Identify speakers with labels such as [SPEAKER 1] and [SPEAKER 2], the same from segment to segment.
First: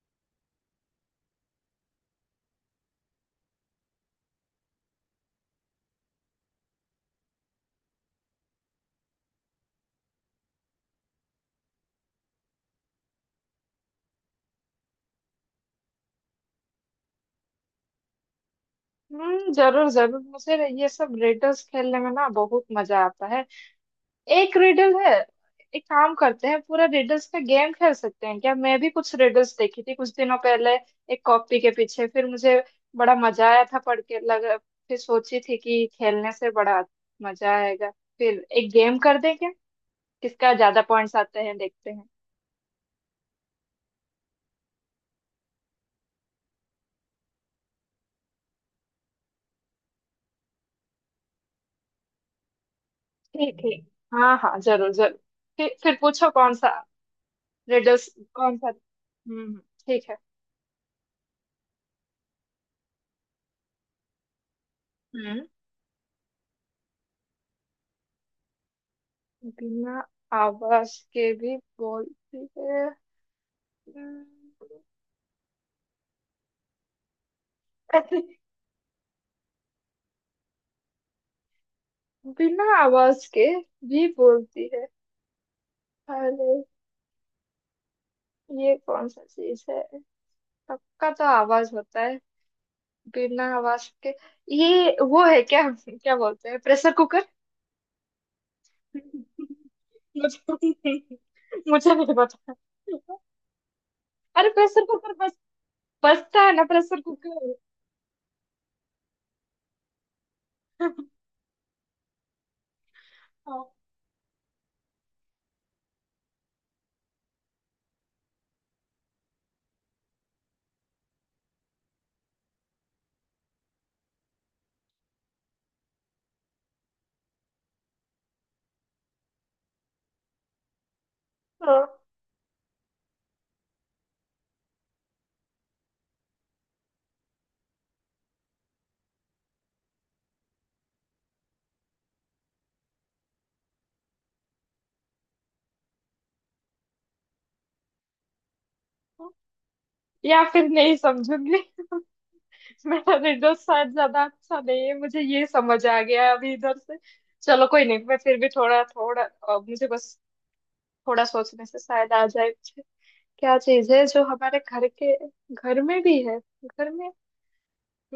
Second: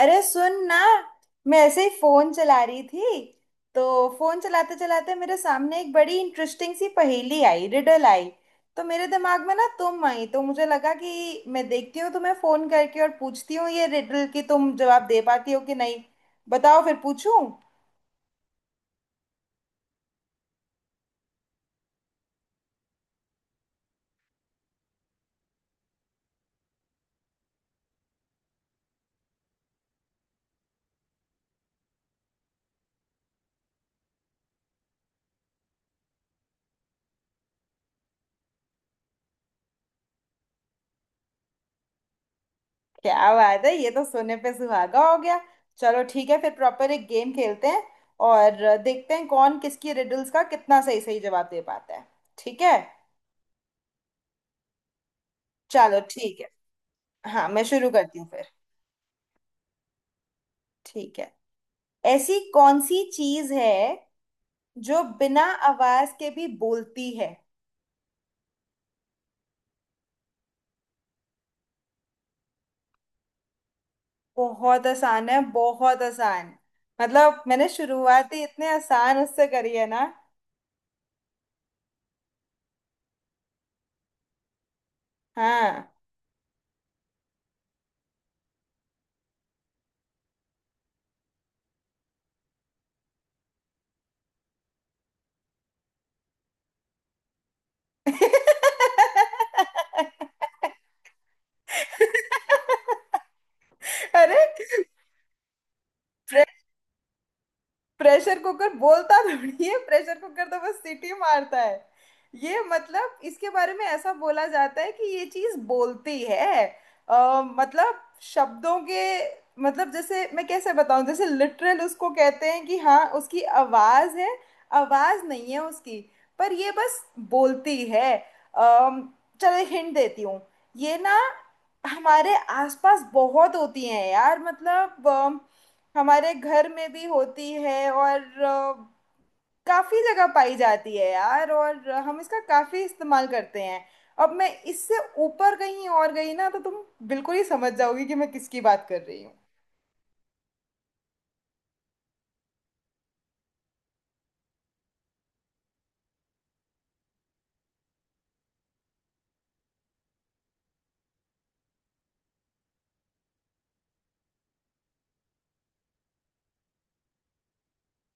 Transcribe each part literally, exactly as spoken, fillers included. [SPEAKER 1] अरे सुन ना। मैं ऐसे ही फोन चला रही थी। तो फोन चलाते चलाते मेरे सामने एक बड़ी इंटरेस्टिंग सी पहेली आई, रिडल आई। तो मेरे दिमाग में ना तुम आई, तो मुझे लगा कि मैं देखती हूँ तुम्हें फोन करके और पूछती हूँ ये रिडल की तुम जवाब दे पाती हो कि नहीं। बताओ फिर पूछूं?
[SPEAKER 2] हम्म, जरूर जरूर। मुझे ये सब रिडल्स खेलने में ना बहुत मजा आता है। एक रिडल है। एक काम करते हैं, पूरा रिडल्स का गेम खेल सकते हैं क्या? मैं भी कुछ रिडल्स देखी थी कुछ दिनों पहले, एक कॉपी के पीछे। फिर मुझे बड़ा मजा आया था पढ़ के लग। फिर सोची थी कि खेलने से बड़ा मजा आएगा। फिर एक गेम कर दें क्या? किसका ज्यादा पॉइंट्स आते हैं देखते हैं।
[SPEAKER 1] क्या बात है, ये तो सोने पे सुहागा हो गया। चलो ठीक है, फिर प्रॉपर एक गेम खेलते हैं। और देखते हैं कौन किसकी रिडल्स का कितना सही सही जवाब दे पाता है। ठीक है।
[SPEAKER 2] ठीक ठीक। हाँ हाँ, जरूर जरूर। फिर फिर
[SPEAKER 1] चलो
[SPEAKER 2] पूछो
[SPEAKER 1] ठीक है।
[SPEAKER 2] कौन सा।
[SPEAKER 1] हाँ, मैं शुरू
[SPEAKER 2] रिडल्स
[SPEAKER 1] करती हूँ फिर।
[SPEAKER 2] कौन सा? हम्म हम्म, ठीक है।
[SPEAKER 1] ठीक है। ऐसी कौन सी चीज है जो बिना
[SPEAKER 2] हम्म।
[SPEAKER 1] आवाज के भी बोलती है?
[SPEAKER 2] बिना आवाज के भी बोलती है। हम्म।
[SPEAKER 1] बहुत आसान है, बहुत आसान। मतलब मैंने
[SPEAKER 2] ऐसे
[SPEAKER 1] शुरुआत ही इतने आसान उससे करी है ना।
[SPEAKER 2] बिना आवाज के भी बोलती है।
[SPEAKER 1] हाँ।
[SPEAKER 2] अरे, ये कौन सा चीज है? सबका तो आवाज होता है। बिना आवाज के ये वो है, क्या क्या बोलते हैं, प्रेशर कुकर? मुझे मुझे नहीं पता।
[SPEAKER 1] अरे,
[SPEAKER 2] अरे प्रेशर कुकर! बस बजता है ना प्रेशर कुकर।
[SPEAKER 1] प्रेशर कुकर बोलता थोड़ी है, प्रेशर कुकर तो बस सीटी मारता है। ये मतलब इसके
[SPEAKER 2] हाँ,
[SPEAKER 1] बारे में ऐसा बोला जाता है कि ये चीज बोलती है। अ, मतलब शब्दों के मतलब, जैसे मैं कैसे बताऊं, जैसे लिटरल उसको कहते हैं कि हाँ उसकी आवाज है। आवाज नहीं है उसकी, पर ये बस बोलती है। अम, चलो हिंट देती हूँ। ये ना
[SPEAKER 2] हाँ।
[SPEAKER 1] हमारे आसपास बहुत होती हैं यार। मतलब हमारे घर में भी होती है और अ, काफी जगह पाई जाती है यार, और हम इसका काफी इस्तेमाल करते हैं। अब मैं इससे ऊपर कहीं और गई ना तो तुम बिल्कुल ही समझ जाओगी कि मैं किसकी बात कर रही हूँ।
[SPEAKER 2] या फिर नहीं समझूंगी। मेरा विंडोज शायद ज्यादा अच्छा नहीं है, मुझे ये समझ आ गया है अभी इधर से। चलो कोई नहीं, मैं फिर भी थोड़ा थोड़ा अ, मुझे बस थोड़ा सोचने से शायद आ जाए मुझे। क्या चीज है जो हमारे घर के घर में भी है? घर में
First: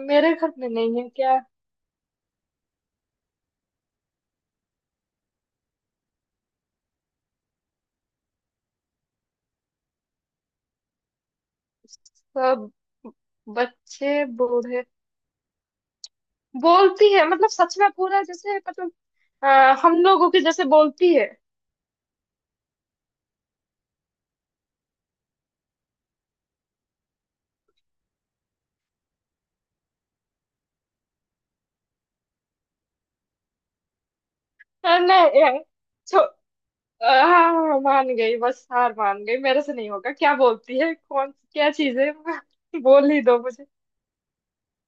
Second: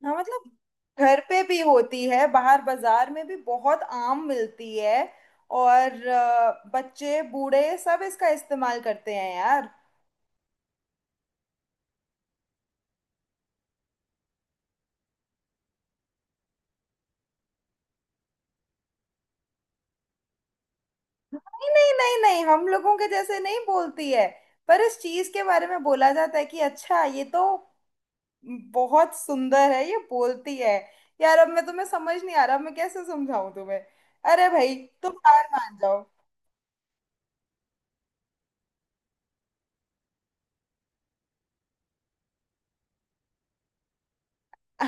[SPEAKER 1] हाँ
[SPEAKER 2] मेरे
[SPEAKER 1] मतलब
[SPEAKER 2] घर में नहीं है
[SPEAKER 1] घर
[SPEAKER 2] क्या?
[SPEAKER 1] पे भी होती है, बाहर बाजार में भी बहुत आम मिलती है। और अ, बच्चे बूढ़े सब इसका इस्तेमाल करते हैं यार।
[SPEAKER 2] सब बच्चे बूढ़े बोलती है मतलब सच में पूरा? जैसे मतलब अ, हम लोगों की जैसे बोलती है?
[SPEAKER 1] नहीं नहीं नहीं नहीं हम लोगों के जैसे नहीं बोलती है। पर इस चीज के बारे में बोला जाता है कि अच्छा, ये तो बहुत सुंदर है, ये बोलती है। यार, अब मैं तुम्हें समझ नहीं आ रहा मैं कैसे समझाऊं तुम्हें। अरे भाई,
[SPEAKER 2] अ,
[SPEAKER 1] तुम
[SPEAKER 2] नहीं
[SPEAKER 1] हार मान जाओ।
[SPEAKER 2] यार। आह, मान गई, बस हार मान गई, मेरे से नहीं होगा। क्या बोलती है, कौन, क्या चीज है? बोल ही दो मुझे।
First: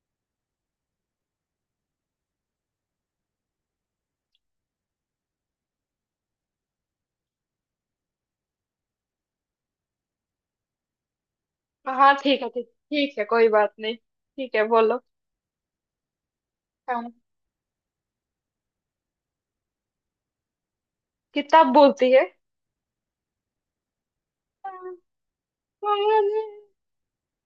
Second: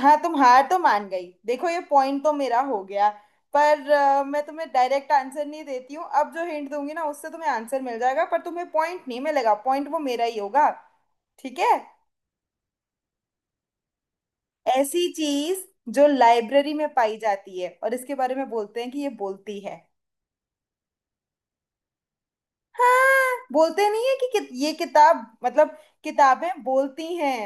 [SPEAKER 1] हाँ, तुम हार तो मान गई, देखो ये पॉइंट तो मेरा हो गया। पर अ, मैं तुम्हें डायरेक्ट आंसर नहीं देती हूँ। अब जो हिंट दूंगी ना उससे तुम्हें आंसर मिल जाएगा, पर तुम्हें पॉइंट नहीं मिलेगा, पॉइंट वो मेरा ही होगा। ठीक है?
[SPEAKER 2] हाँ ठीक है, ठीक ठीक है, कोई बात नहीं, ठीक है,
[SPEAKER 1] ऐसी
[SPEAKER 2] बोलो।
[SPEAKER 1] चीज जो लाइब्रेरी में
[SPEAKER 2] हाँ,
[SPEAKER 1] पाई जाती है और इसके बारे में बोलते हैं कि ये बोलती है।
[SPEAKER 2] किताब बोलती है।
[SPEAKER 1] हाँ, बोलते नहीं है कि, कि ये किताब मतलब
[SPEAKER 2] अरे,
[SPEAKER 1] किताबें बोलती हैं।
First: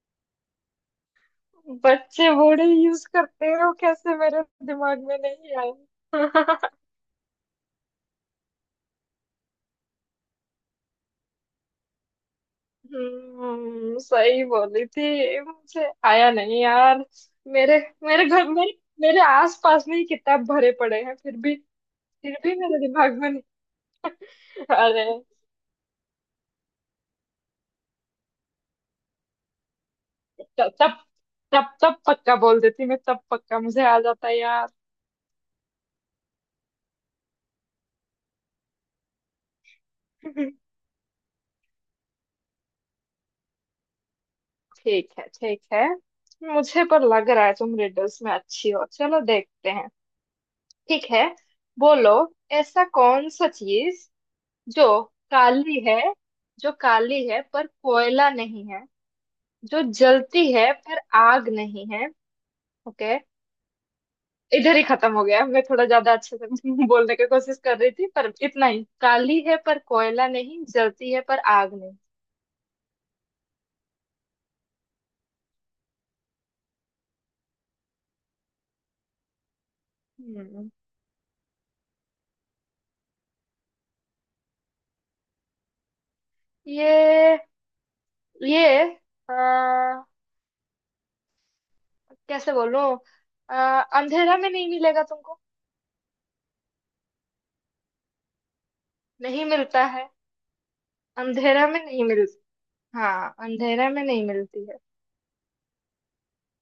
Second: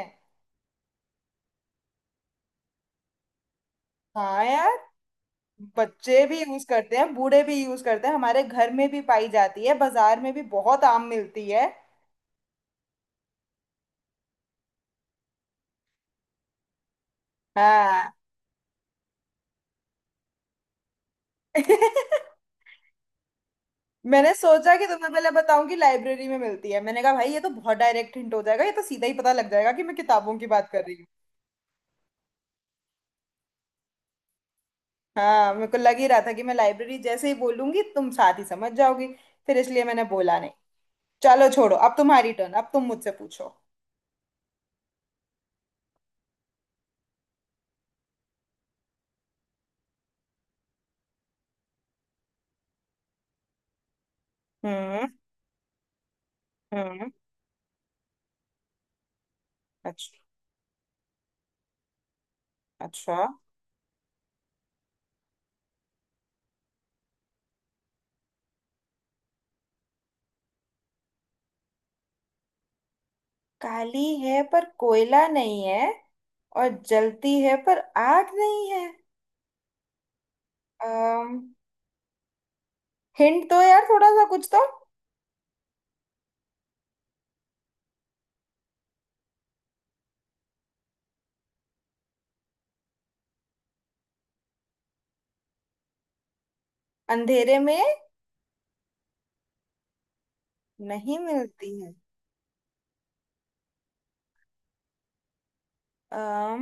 [SPEAKER 2] बच्चे बूढ़े यूज करते हो, कैसे मेरे
[SPEAKER 1] हाँ यार,
[SPEAKER 2] दिमाग में नहीं
[SPEAKER 1] बच्चे भी यूज
[SPEAKER 2] आया।
[SPEAKER 1] करते हैं, बूढ़े भी यूज करते हैं, हमारे घर में भी पाई जाती है, बाजार में भी बहुत आम मिलती है।
[SPEAKER 2] हम्म, सही बोली थी, मुझे आया नहीं यार। मेरे
[SPEAKER 1] हाँ।
[SPEAKER 2] मेरे घर, मेरे मेरे आस पास में ही किताब भरे पड़े हैं, फिर भी। फिर भी मेरे दिमाग में।
[SPEAKER 1] मैंने सोचा कि
[SPEAKER 2] अरे,
[SPEAKER 1] तुम्हें पहले बताऊं कि लाइब्रेरी में मिलती है, मैंने कहा भाई ये तो बहुत डायरेक्ट हिंट हो जाएगा, ये तो सीधा ही पता लग जाएगा कि मैं किताबों की बात
[SPEAKER 2] तब
[SPEAKER 1] कर रही
[SPEAKER 2] तब
[SPEAKER 1] हूँ।
[SPEAKER 2] तब तब पक्का बोल देती मैं, तब पक्का मुझे आ जाता यार।
[SPEAKER 1] हाँ मेरे को लग ही रहा था कि मैं लाइब्रेरी जैसे ही बोलूंगी तुम साथ ही समझ जाओगी, फिर इसलिए मैंने बोला नहीं। चलो छोड़ो, अब तुम्हारी टर्न, अब तुम मुझसे पूछो।
[SPEAKER 2] ठीक है ठीक है, मुझे पर लग रहा है तुम रिडल्स में अच्छी हो, चलो देखते हैं। ठीक है, बोलो। ऐसा कौन सा चीज जो
[SPEAKER 1] हम्म,
[SPEAKER 2] काली है जो
[SPEAKER 1] हम्म।
[SPEAKER 2] काली है पर कोयला नहीं है, जो
[SPEAKER 1] अच्छा,
[SPEAKER 2] जलती है पर आग नहीं है? ओके,
[SPEAKER 1] अच्छा।
[SPEAKER 2] इधर ही खत्म हो गया। मैं थोड़ा ज्यादा अच्छे से बोलने की कोशिश कर रही थी पर इतना ही। काली है पर कोयला नहीं, जलती है पर आग नहीं।
[SPEAKER 1] काली है पर कोयला नहीं है, और जलती है पर आग नहीं है।
[SPEAKER 2] हम्म।
[SPEAKER 1] अम, हिंट दो यार थोड़ा सा कुछ तो।
[SPEAKER 2] ये ये आ, कैसे बोलूं? आ, अंधेरा में नहीं मिलेगा तुमको।
[SPEAKER 1] अंधेरे में
[SPEAKER 2] नहीं मिलता है।
[SPEAKER 1] नहीं
[SPEAKER 2] अंधेरा
[SPEAKER 1] मिलती
[SPEAKER 2] में
[SPEAKER 1] है?
[SPEAKER 2] नहीं मिलता। हाँ, अंधेरा में नहीं मिलती है।
[SPEAKER 1] अम,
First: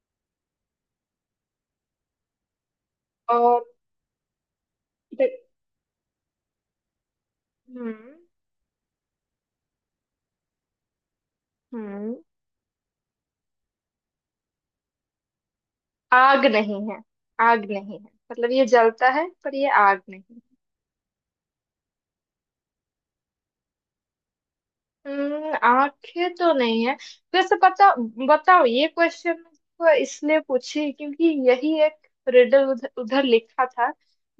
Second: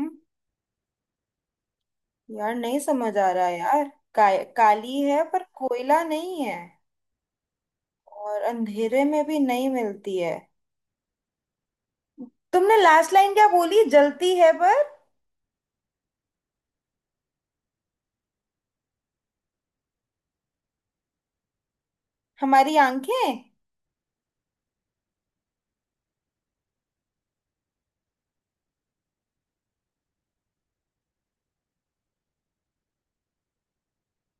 [SPEAKER 1] यार नहीं समझ आ रहा
[SPEAKER 2] और
[SPEAKER 1] यार। काय काली है
[SPEAKER 2] दे-
[SPEAKER 1] पर कोयला नहीं है,
[SPEAKER 2] हम्म।
[SPEAKER 1] और अंधेरे में भी नहीं मिलती है।
[SPEAKER 2] हम्म।
[SPEAKER 1] तुमने लास्ट लाइन क्या बोली, जलती है पर?
[SPEAKER 2] आग नहीं है। आग नहीं है मतलब ये जलता है पर ये आग नहीं।
[SPEAKER 1] हमारी आंखें?
[SPEAKER 2] हम्म, आंखें तो नहीं है। वैसे पता बताओ, ये क्वेश्चन को इसलिए पूछी क्योंकि यही एक रिडल उधर, उधर लिखा था,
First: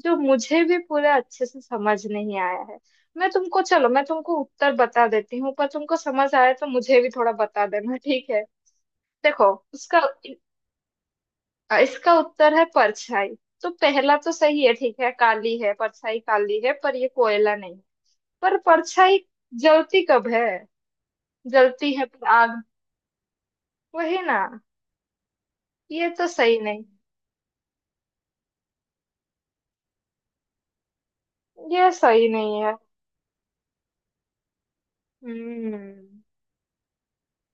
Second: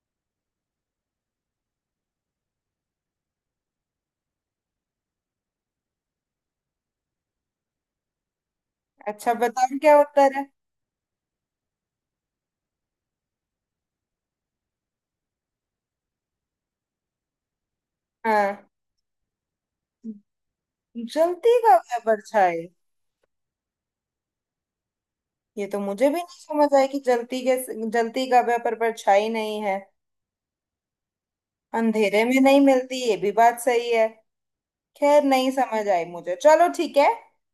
[SPEAKER 2] जो मुझे भी पूरा अच्छे से समझ नहीं आया है। मैं तुमको चलो मैं तुमको उत्तर बता देती हूँ, पर तुमको समझ आया तो मुझे भी थोड़ा बता देना ठीक है।
[SPEAKER 1] अच्छा
[SPEAKER 2] देखो,
[SPEAKER 1] बताओ क्या
[SPEAKER 2] उसका
[SPEAKER 1] उत्तर है।
[SPEAKER 2] इसका उत्तर है परछाई। तो पहला तो सही है, ठीक है, काली है परछाई, काली है पर ये कोयला नहीं। पर
[SPEAKER 1] हाँ,
[SPEAKER 2] परछाई जलती कब है?
[SPEAKER 1] जलती का
[SPEAKER 2] जलती
[SPEAKER 1] वह
[SPEAKER 2] है पर आग,
[SPEAKER 1] परछाई।
[SPEAKER 2] वही ना।
[SPEAKER 1] ये तो मुझे
[SPEAKER 2] ये
[SPEAKER 1] भी
[SPEAKER 2] तो
[SPEAKER 1] नहीं
[SPEAKER 2] सही
[SPEAKER 1] समझ
[SPEAKER 2] नहीं।
[SPEAKER 1] आई कि जलती के जलती का वह पर परछाई नहीं है।
[SPEAKER 2] ये
[SPEAKER 1] अंधेरे
[SPEAKER 2] सही
[SPEAKER 1] में नहीं
[SPEAKER 2] नहीं है।
[SPEAKER 1] मिलती ये भी बात सही है। खैर, नहीं समझ आई
[SPEAKER 2] हम्म।
[SPEAKER 1] मुझे, चलो ठीक है।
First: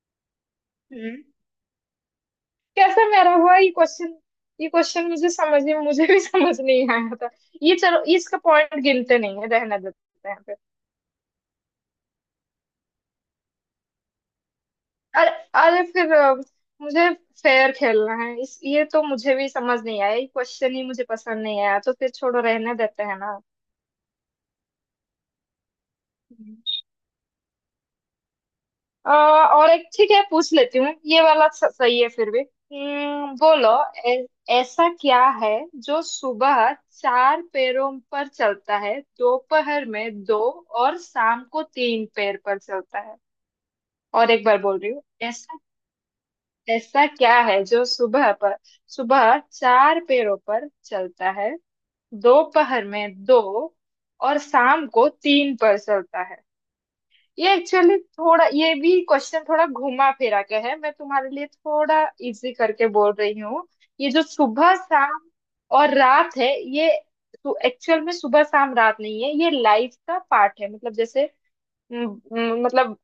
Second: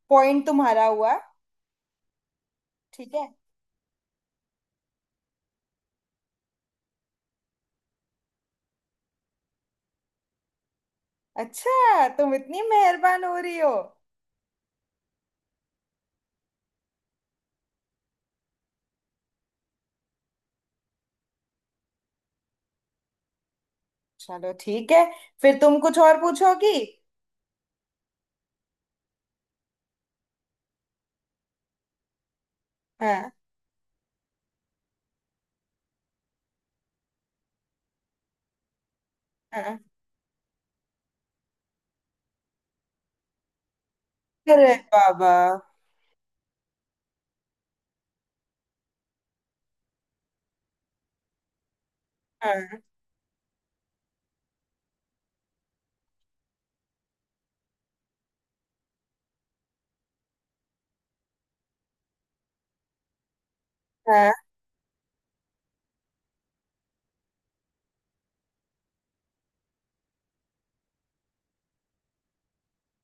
[SPEAKER 1] पॉइंट तुम्हारा हुआ।
[SPEAKER 2] हम्म, कैसे
[SPEAKER 1] ठीक है।
[SPEAKER 2] मेरा हुआ ये क्वेश्चन? ये क्वेश्चन मुझे समझ नहीं, मुझे भी समझ नहीं आया था। ये चलो, इसका पॉइंट गिनते नहीं है, रहने देते हैं फिर।
[SPEAKER 1] अच्छा, तुम इतनी मेहरबान हो रही हो।
[SPEAKER 2] अरे अरे, फिर अ, मुझे फेयर खेलना है इस ये तो मुझे भी समझ नहीं आया, ये क्वेश्चन ही मुझे पसंद नहीं आया तो फिर छोड़ो, रहने देते हैं।
[SPEAKER 1] चलो ठीक है, फिर तुम कुछ और पूछोगी।
[SPEAKER 2] ना। अ, और एक ठीक है पूछ लेती हूँ। ये वाला स- सही है फिर भी।
[SPEAKER 1] हाँ।
[SPEAKER 2] हम्म, बोलो। ऐ- ऐसा क्या है जो सुबह चार पैरों पर चलता है,
[SPEAKER 1] हाँ।
[SPEAKER 2] दोपहर में दो और शाम को तीन पैर पर चलता है? और एक बार
[SPEAKER 1] अरे
[SPEAKER 2] बोल रही हूँ।
[SPEAKER 1] बाबा।
[SPEAKER 2] ऐसा ऐसा क्या है जो सुबह पर सुबह चार पैरों पर चलता है,
[SPEAKER 1] हाँ।
[SPEAKER 2] दोपहर में दो और शाम को तीन पर चलता है? ये एक्चुअली थोड़ा, ये भी क्वेश्चन थोड़ा घुमा फिरा के है, मैं तुम्हारे लिए थोड़ा इजी करके बोल रही हूँ। ये जो
[SPEAKER 1] हाँ
[SPEAKER 2] सुबह शाम और रात है, ये तो एक्चुअल में सुबह शाम रात नहीं है, ये लाइफ का पार्ट है मतलब जैसे। म, म, मतलब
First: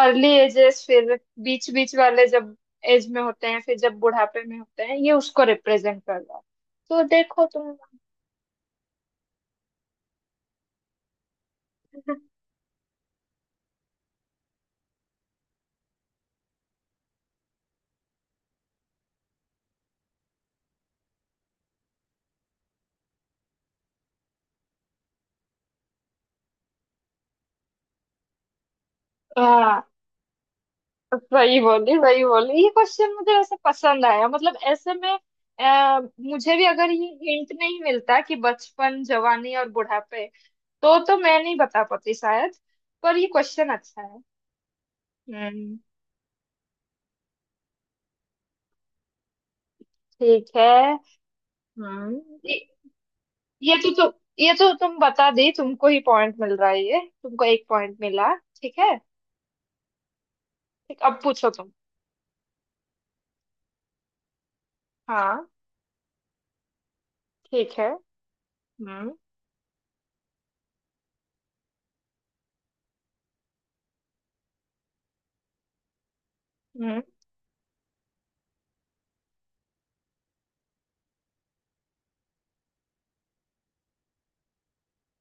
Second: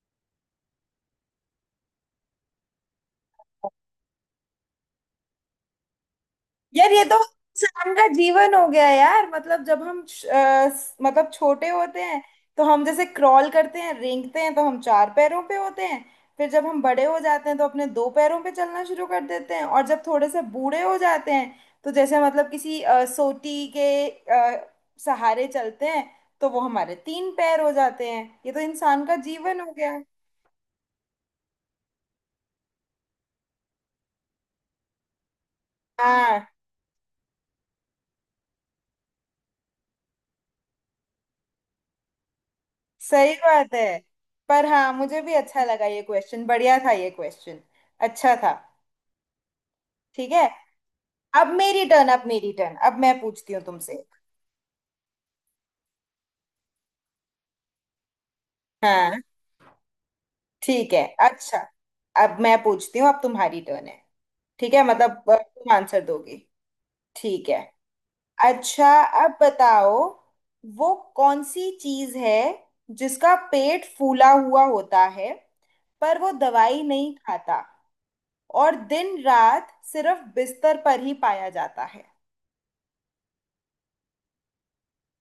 [SPEAKER 2] अर्ली एजेस, फिर बीच बीच वाले जब एज में होते हैं, फिर जब बुढ़ापे में होते हैं, ये उसको रिप्रेजेंट कर रहा है।
[SPEAKER 1] यार,
[SPEAKER 2] तो
[SPEAKER 1] ये तो
[SPEAKER 2] देखो तुम।
[SPEAKER 1] इंसान का जीवन हो गया यार। मतलब जब हम श- अ, स- मतलब छोटे होते हैं तो हम जैसे क्रॉल करते हैं, रेंगते हैं, तो हम चार पैरों पे होते हैं। फिर जब हम बड़े हो जाते हैं तो अपने दो पैरों पे चलना शुरू कर देते हैं, और जब थोड़े से बूढ़े हो जाते हैं तो जैसे मतलब किसी अ, सोटी के अ, सहारे चलते हैं, तो वो हमारे तीन पैर हो जाते हैं। ये तो इंसान का जीवन हो
[SPEAKER 2] हाँ,
[SPEAKER 1] गया।
[SPEAKER 2] वही बोली, वही बोली। ये क्वेश्चन मुझे वैसे पसंद आया, मतलब ऐसे में। आ,
[SPEAKER 1] हाँ,
[SPEAKER 2] मुझे भी अगर ये हिंट नहीं मिलता कि बचपन जवानी और बुढ़ापे, तो तो मैं नहीं बता पाती शायद। पर ये
[SPEAKER 1] सही
[SPEAKER 2] क्वेश्चन
[SPEAKER 1] बात है।
[SPEAKER 2] अच्छा है।
[SPEAKER 1] पर हाँ, मुझे भी अच्छा
[SPEAKER 2] हम्म,
[SPEAKER 1] लगा, ये क्वेश्चन बढ़िया था, ये क्वेश्चन अच्छा था। ठीक है।
[SPEAKER 2] ठीक है।
[SPEAKER 1] अब मेरी टर्न अब
[SPEAKER 2] हम्म।
[SPEAKER 1] मेरी
[SPEAKER 2] ये,
[SPEAKER 1] टर्न अब मैं पूछती हूँ
[SPEAKER 2] ये तो
[SPEAKER 1] तुमसे।
[SPEAKER 2] तु, ये तो तुम बता दी, तुमको ही पॉइंट मिल रहा है, ये तुमको एक पॉइंट मिला, ठीक है।
[SPEAKER 1] हाँ, ठीक
[SPEAKER 2] ठीक,
[SPEAKER 1] है।
[SPEAKER 2] अब पूछो
[SPEAKER 1] अच्छा,
[SPEAKER 2] तुम।
[SPEAKER 1] अब मैं पूछती हूँ, अब तुम्हारी टर्न है। ठीक है, मतलब अ,
[SPEAKER 2] हाँ
[SPEAKER 1] तुम आंसर दोगी। ठीक है।
[SPEAKER 2] ठीक है।
[SPEAKER 1] अच्छा,
[SPEAKER 2] हम्म।
[SPEAKER 1] अब बताओ, वो कौन सी चीज है जिसका पेट फूला हुआ होता है पर वो दवाई
[SPEAKER 2] हम्म,
[SPEAKER 1] नहीं खाता, और दिन रात सिर्फ बिस्तर पर ही पाया जाता है।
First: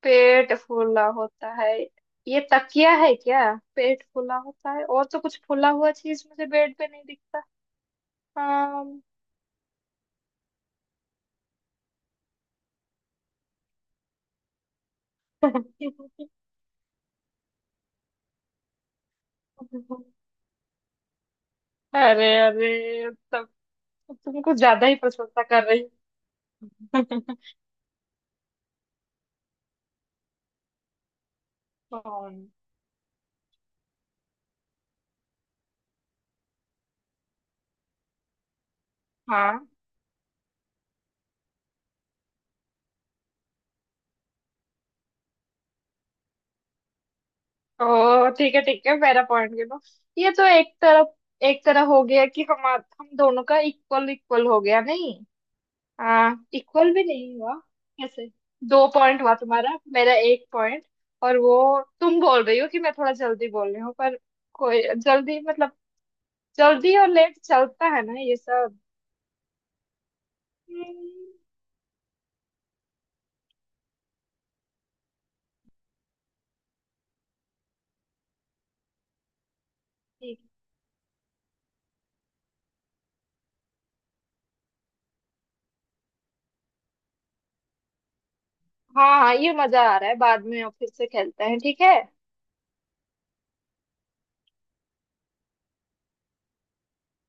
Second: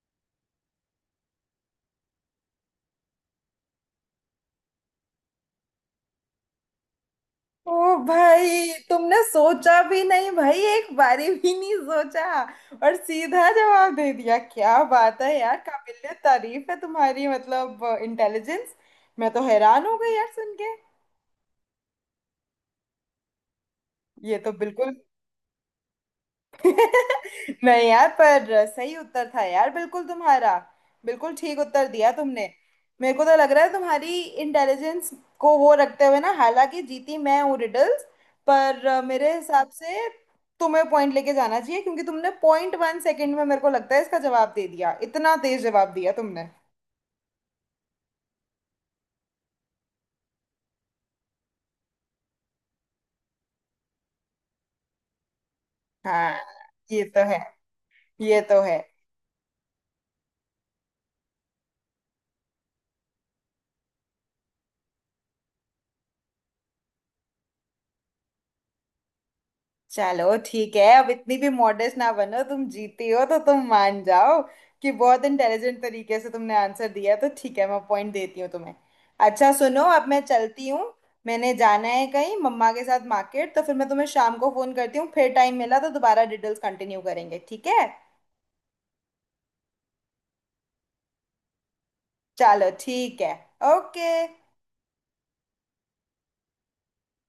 [SPEAKER 2] पेट फूला होता है? ये तकिया है क्या? पेट फूला होता है और तो कुछ फूला हुआ चीज मुझे बेड पे नहीं दिखता।
[SPEAKER 1] ओ भाई,
[SPEAKER 2] अम,
[SPEAKER 1] तुमने सोचा भी नहीं भाई, एक बारी भी नहीं सोचा और सीधा जवाब दे दिया। क्या बात है यार, काबिलियत तारीफ है तुम्हारी, मतलब इंटेलिजेंस। मैं तो हैरान हो गई यार सुन के।
[SPEAKER 2] अरे अरे तब,
[SPEAKER 1] ये
[SPEAKER 2] तुम
[SPEAKER 1] तो
[SPEAKER 2] कुछ ज्यादा
[SPEAKER 1] बिल्कुल।
[SPEAKER 2] ही प्रशंसा कर रही हो।
[SPEAKER 1] नहीं यार, पर सही उत्तर था यार बिल्कुल तुम्हारा, बिल्कुल ठीक उत्तर दिया
[SPEAKER 2] कौन?
[SPEAKER 1] तुमने। मेरे को तो लग रहा है तुम्हारी इंटेलिजेंस को वो रखते हुए ना, हालांकि जीती मैं हूँ रिडल्स, पर अ, मेरे
[SPEAKER 2] हाँ।
[SPEAKER 1] हिसाब से तुम्हें पॉइंट लेके जाना चाहिए, क्योंकि तुमने पॉइंट वन सेकेंड में मेरे को लगता है इसका जवाब दे दिया, इतना तेज जवाब दिया तुमने।
[SPEAKER 2] ओ ठीक है ठीक है, मेरा पॉइंट गिनो। ये तो एक तरफ एक तरह हो गया कि हम हम दोनों का इक्वल इक्वल हो गया नहीं।
[SPEAKER 1] हाँ,
[SPEAKER 2] हाँ, इक्वल
[SPEAKER 1] ये
[SPEAKER 2] भी
[SPEAKER 1] तो
[SPEAKER 2] नहीं
[SPEAKER 1] है,
[SPEAKER 2] हुआ। कैसे?
[SPEAKER 1] ये तो है।
[SPEAKER 2] दो पॉइंट हुआ तुम्हारा, मेरा एक पॉइंट। और वो, तुम बोल रही हो कि मैं थोड़ा जल्दी बोल रही हूँ पर कोई जल्दी मतलब, जल्दी और लेट चलता है ना ये सब।
[SPEAKER 1] चलो ठीक है, अब
[SPEAKER 2] हम्म,
[SPEAKER 1] इतनी भी मॉडर्न ना बनो, तुम जीती हो तो तुम मान जाओ कि बहुत इंटेलिजेंट तरीके से तुमने आंसर दिया, तो ठीक है मैं पॉइंट देती हूँ तुम्हें। अच्छा सुनो, अब मैं
[SPEAKER 2] ठीक।
[SPEAKER 1] चलती हूँ, मैंने जाना है कहीं मम्मा के साथ मार्केट, तो फिर मैं तुम्हें शाम को फोन करती हूँ, फिर टाइम मिला तो दोबारा डिटेल्स कंटिन्यू करेंगे, ठीक है।
[SPEAKER 2] हाँ हाँ, ये मजा आ रहा है, बाद में और फिर से खेलते हैं ठीक है।
[SPEAKER 1] चलो ठीक है। ओके।